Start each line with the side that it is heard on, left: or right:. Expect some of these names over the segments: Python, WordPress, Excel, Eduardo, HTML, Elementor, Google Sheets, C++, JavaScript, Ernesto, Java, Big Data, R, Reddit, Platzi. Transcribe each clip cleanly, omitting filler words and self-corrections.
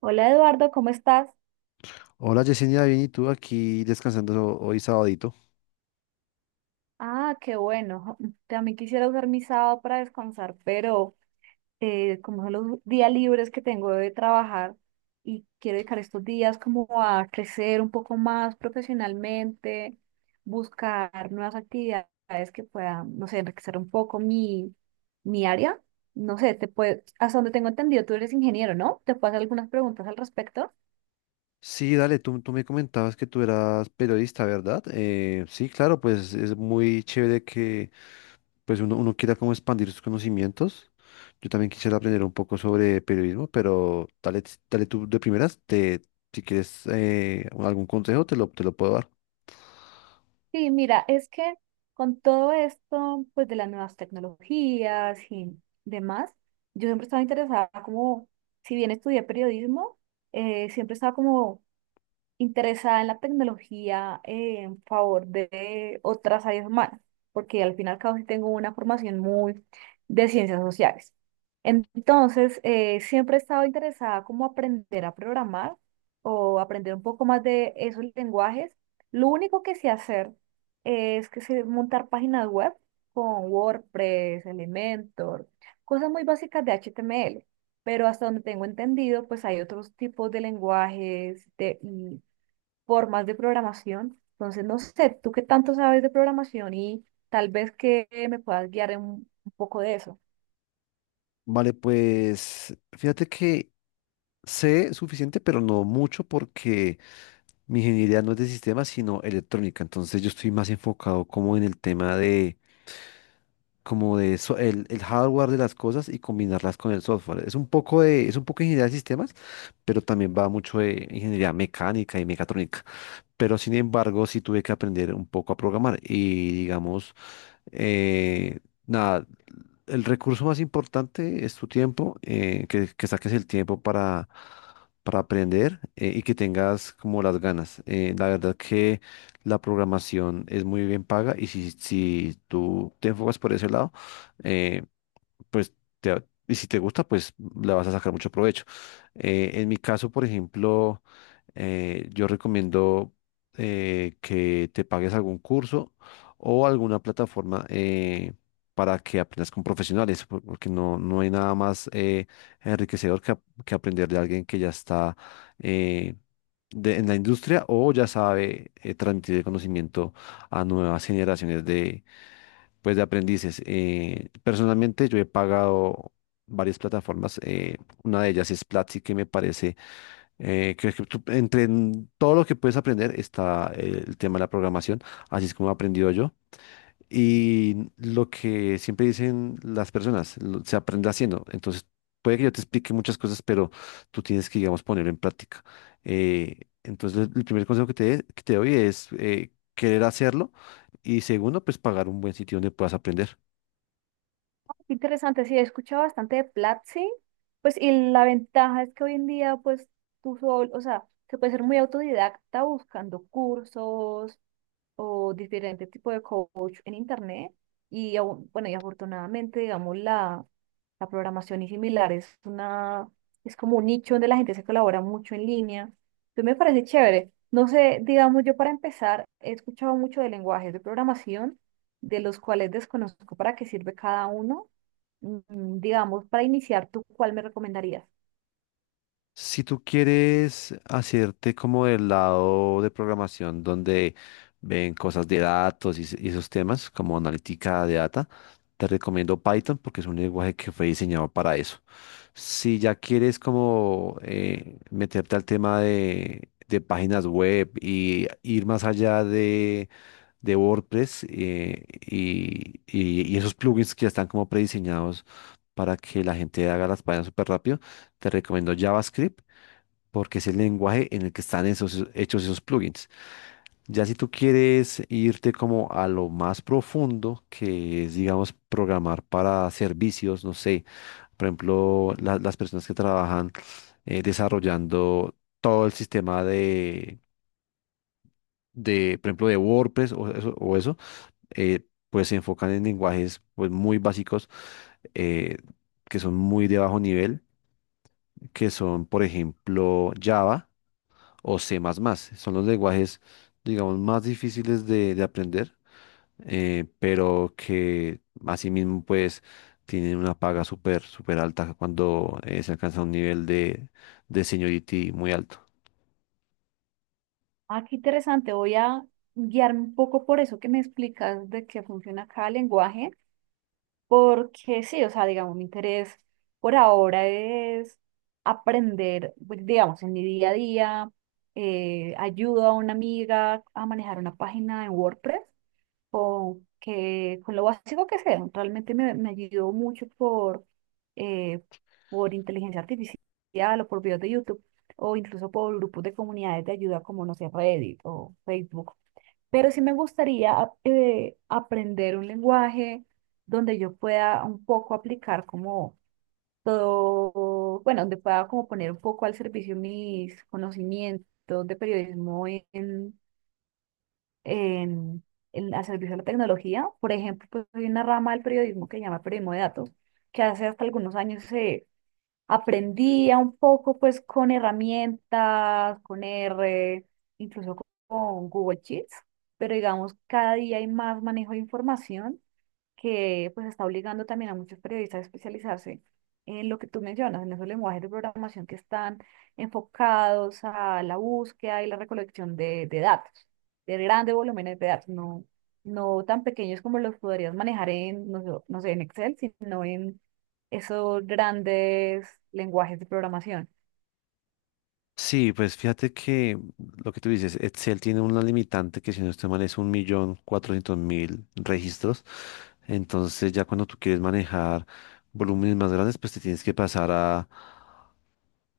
right: Hola Eduardo, ¿cómo estás?
left: Hola Yesenia, bien, ¿y tú aquí descansando hoy sabadito?
right: Ah, qué bueno. También quisiera usar mi sábado para descansar, pero como son los días libres que tengo de trabajar y quiero dedicar estos días como a crecer un poco más profesionalmente, buscar nuevas actividades que puedan, no sé, enriquecer un poco mi área. No sé, te puede, hasta donde tengo entendido, tú eres ingeniero, ¿no? ¿Te puedo hacer algunas preguntas al respecto?
left: Sí, dale, tú me comentabas que tú eras periodista, ¿verdad? Sí, claro, pues es muy chévere que pues uno quiera como expandir sus conocimientos. Yo también quisiera aprender un poco sobre periodismo, pero dale, dale tú de primeras, si quieres algún consejo, te lo puedo dar.
right: Sí, mira, es que con todo esto, pues de las nuevas tecnologías y demás, yo siempre estaba interesada como, si bien estudié periodismo, siempre estaba como interesada en la tecnología en favor de otras áreas humanas, porque al final y al cabo sí tengo una formación muy de ciencias sociales. Entonces, siempre he estado interesada como aprender a programar o aprender un poco más de esos lenguajes. Lo único que sé hacer es que sé montar páginas web con WordPress, Elementor, cosas muy básicas de HTML. Pero hasta donde tengo entendido, pues hay otros tipos de lenguajes de, formas de programación. Entonces, no sé, tú qué tanto sabes de programación y tal vez que me puedas guiar en un poco de eso.
left: Vale, pues fíjate que sé suficiente, pero no mucho porque. Mi ingeniería no es de sistemas, sino electrónica. Entonces yo estoy más enfocado como en el tema de, como de el hardware de las cosas y combinarlas con el software. Es un poco de ingeniería de sistemas, pero también va mucho de ingeniería mecánica y mecatrónica. Pero sin embargo, sí tuve que aprender un poco a programar. Y digamos, eh, nada, el recurso más importante es tu tiempo, que saques el tiempo para aprender y que tengas como las ganas. La verdad que la programación es muy bien paga y si tú te enfocas por ese lado, eh, pues, y si te gusta, pues le vas a sacar mucho provecho. En mi caso, por ejemplo, yo recomiendo que te pagues algún curso o alguna plataforma para que aprendas con profesionales, porque no hay nada más enriquecedor que aprender de alguien que ya está eh, en la industria o ya sabe transmitir el conocimiento a nuevas generaciones pues de aprendices. Personalmente yo he pagado varias plataformas. Una de ellas es Platzi, que me parece entre en todo lo que puedes aprender está el tema de la programación, así es como he aprendido yo. Y lo que siempre dicen las personas, se aprende haciendo. Entonces, puede que yo te explique muchas cosas, pero tú tienes que, digamos, ponerlo en práctica. Entonces, el primer consejo que te doy es querer hacerlo y segundo, pues pagar un buen sitio donde puedas aprender.
right: Qué interesante. Sí, he escuchado bastante de Platzi, pues y la ventaja es que hoy en día, pues tú solo, o sea, se puede ser muy autodidacta buscando cursos, o diferente tipo de coach en internet. Y aún- bueno, y afortunadamente, digamos, la programación y similar es una, es como un nicho donde la gente se colabora mucho en línea. Entonces me parece chévere. No sé, digamos, yo para empezar he escuchado mucho de lenguajes de programación, de los cuales desconozco para qué sirve cada uno. Digamos, para iniciar, ¿tú cuál me recomendarías?
left: Si tú quieres hacerte como del lado de programación donde ven cosas de datos y esos temas como analítica de data, te recomiendo Python porque es un lenguaje que fue diseñado para eso. Si ya quieres como meterte al tema de páginas web y ir más allá de WordPress y esos plugins que ya están como prediseñados para que la gente haga las páginas súper rápido, te recomiendo JavaScript porque es el lenguaje en el que están esos, hechos esos plugins. Ya si tú quieres irte como a lo más profundo, que es, digamos, programar para servicios, no sé, por ejemplo, las personas que trabajan desarrollando todo el sistema de, por ejemplo, de WordPress o eso, pues se enfocan en lenguajes pues, muy básicos eh, que son muy de bajo nivel, que son, por ejemplo, Java o C++. Son los lenguajes, digamos, más difíciles de aprender, pero que asimismo, pues, tienen una paga súper, súper alta cuando se alcanza un nivel de seniority muy alto.
right: Ah, qué interesante. Voy a guiarme un poco por eso que me explicas de qué funciona cada lenguaje. Porque sí, o sea, digamos, mi interés por ahora es aprender, pues, digamos, en mi día a día, ayudo a una amiga a manejar una página en WordPress, con, que, con lo básico que sea. Realmente me ayudó mucho eh, por inteligencia artificial o por videos de YouTube o incluso por grupos de comunidades de ayuda como, no sé, Reddit o Facebook, pero sí me gustaría aprender un lenguaje donde yo pueda un poco aplicar como todo, bueno, donde pueda como poner un poco al servicio mis conocimientos de periodismo en, al servicio de la tecnología. Por ejemplo, pues hay una rama del periodismo que se llama periodismo de datos, que hace hasta algunos años aprendía un poco pues con herramientas, con R, incluso con Google Sheets, pero digamos cada día hay más manejo de información que pues está obligando también a muchos periodistas a especializarse en lo que tú mencionas, en esos lenguajes de programación que están enfocados a la búsqueda y la recolección de datos, de grandes volúmenes de datos, no, no tan pequeños como los podrías manejar en, no sé, en Excel, sino en esos grandes lenguajes de programación.
left: Sí, pues fíjate que lo que tú dices, Excel tiene una limitante que si no estoy mal es 1.400.000 registros. Entonces ya cuando tú quieres manejar volúmenes más grandes, pues te tienes que pasar a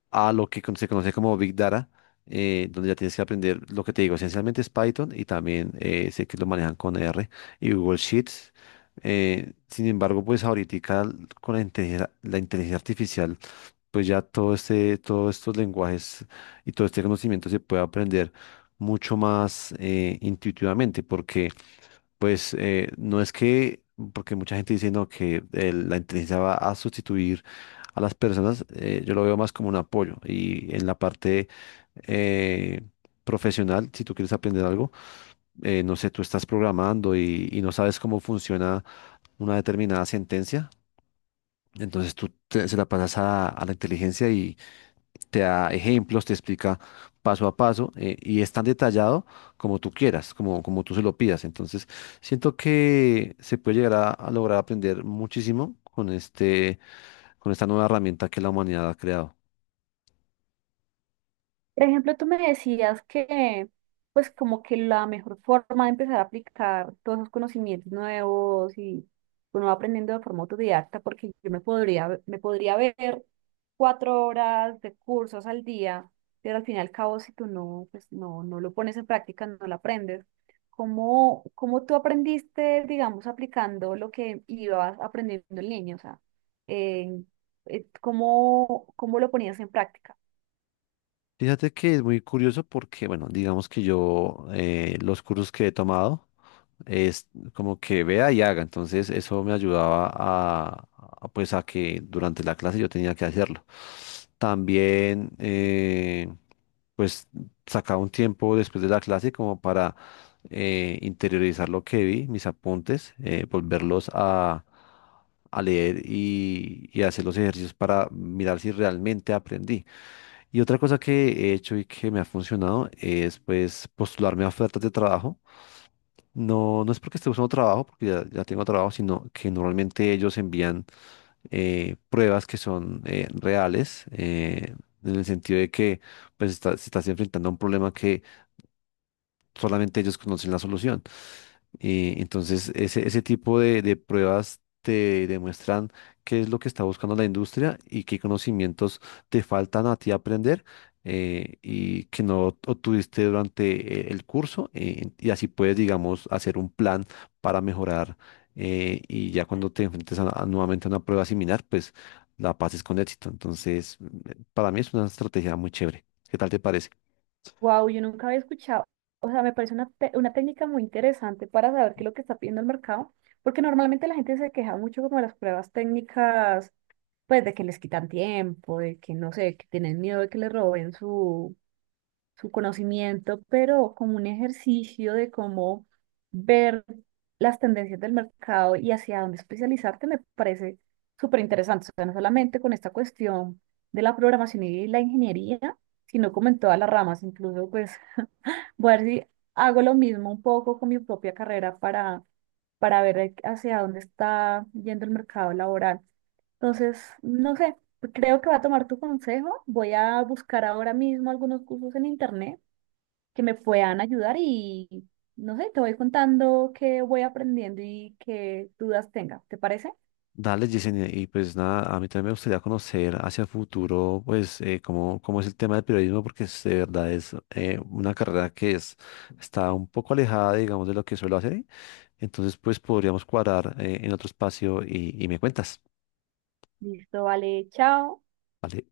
left: lo que se conoce como Big Data, donde ya tienes que aprender lo que te digo, esencialmente es Python y también sé que lo manejan con R y Google Sheets. Sin embargo, pues ahorita con la inteligencia artificial, pues ya todo este, todos estos lenguajes y todo este conocimiento se puede aprender mucho más intuitivamente, porque pues no es que, porque mucha gente dice no, que la inteligencia va a sustituir a las personas, yo lo veo más como un apoyo. Y en la parte eh, profesional, si tú quieres aprender algo, no sé, tú estás programando y no sabes cómo funciona una determinada sentencia, entonces tú se la pasas a la inteligencia y te da ejemplos, te explica paso a paso y es tan detallado como tú quieras, como tú se lo pidas. Entonces siento que se puede llegar a lograr aprender muchísimo con este, con esta nueva herramienta que la humanidad ha creado.
right: Por ejemplo, tú me decías que, pues, como que la mejor forma de empezar a aplicar todos esos conocimientos nuevos y uno va aprendiendo de forma autodidacta, porque yo me podría ver 4 horas de cursos al día, pero al fin y al cabo, si tú no, pues, no lo pones en práctica, no lo aprendes. ¿Cómo tú aprendiste, digamos, aplicando lo que ibas aprendiendo en línea? O sea, eh, cómo lo ponías en práctica?
left: Fíjate que es muy curioso porque, bueno, digamos que yo los cursos que he tomado es como que vea y haga. Entonces eso me ayudaba a, pues a que durante la clase yo tenía que hacerlo. También pues sacaba un tiempo después de la clase como para interiorizar lo que vi, mis apuntes, volverlos a leer y hacer los ejercicios para mirar si realmente aprendí. Y otra cosa que he hecho y que me ha funcionado es pues postularme a ofertas de trabajo no, no es porque esté buscando trabajo, porque ya tengo trabajo, sino que normalmente ellos envían pruebas que son reales, en el sentido de que pues, se estás enfrentando a un problema solamente ellos conocen la solución. Entonces, ese tipo de pruebas te demuestran qué es lo que está buscando la industria y qué conocimientos te faltan a ti aprender y que no obtuviste durante el curso y así puedes, digamos, hacer un plan para mejorar y ya cuando te enfrentes a nuevamente a una prueba similar, pues la pases con éxito. Entonces, para mí es una estrategia muy chévere. ¿Qué tal te parece?
right: Wow, yo nunca había escuchado, o sea, me parece una, una técnica muy interesante para saber qué es lo que está pidiendo el mercado, porque normalmente la gente se queja mucho como de las pruebas técnicas, pues de que les quitan tiempo, de que no sé, que tienen miedo de que les roben su conocimiento, pero como un ejercicio de cómo ver las tendencias del mercado y hacia dónde especializarte me parece súper interesante, o sea, no solamente con esta cuestión de la programación y la ingeniería, sino como en todas las ramas, incluso pues voy a ver si hago lo mismo un poco con mi propia carrera para ver hacia dónde está yendo el mercado laboral. Entonces, no sé, creo que voy a tomar tu consejo. Voy a buscar ahora mismo algunos cursos en internet que me puedan ayudar y, no sé, te voy contando qué voy aprendiendo y qué dudas tenga. ¿Te parece?
left: Dale, Yesenia, y pues nada, a mí también me gustaría conocer hacia futuro, pues, cómo es el tema del periodismo, porque de verdad es una carrera que es, está un poco alejada, digamos, de lo que suelo hacer. Entonces, pues, podríamos cuadrar en otro espacio y me cuentas,
right: Listo, vale, chao.
left: ¿vale?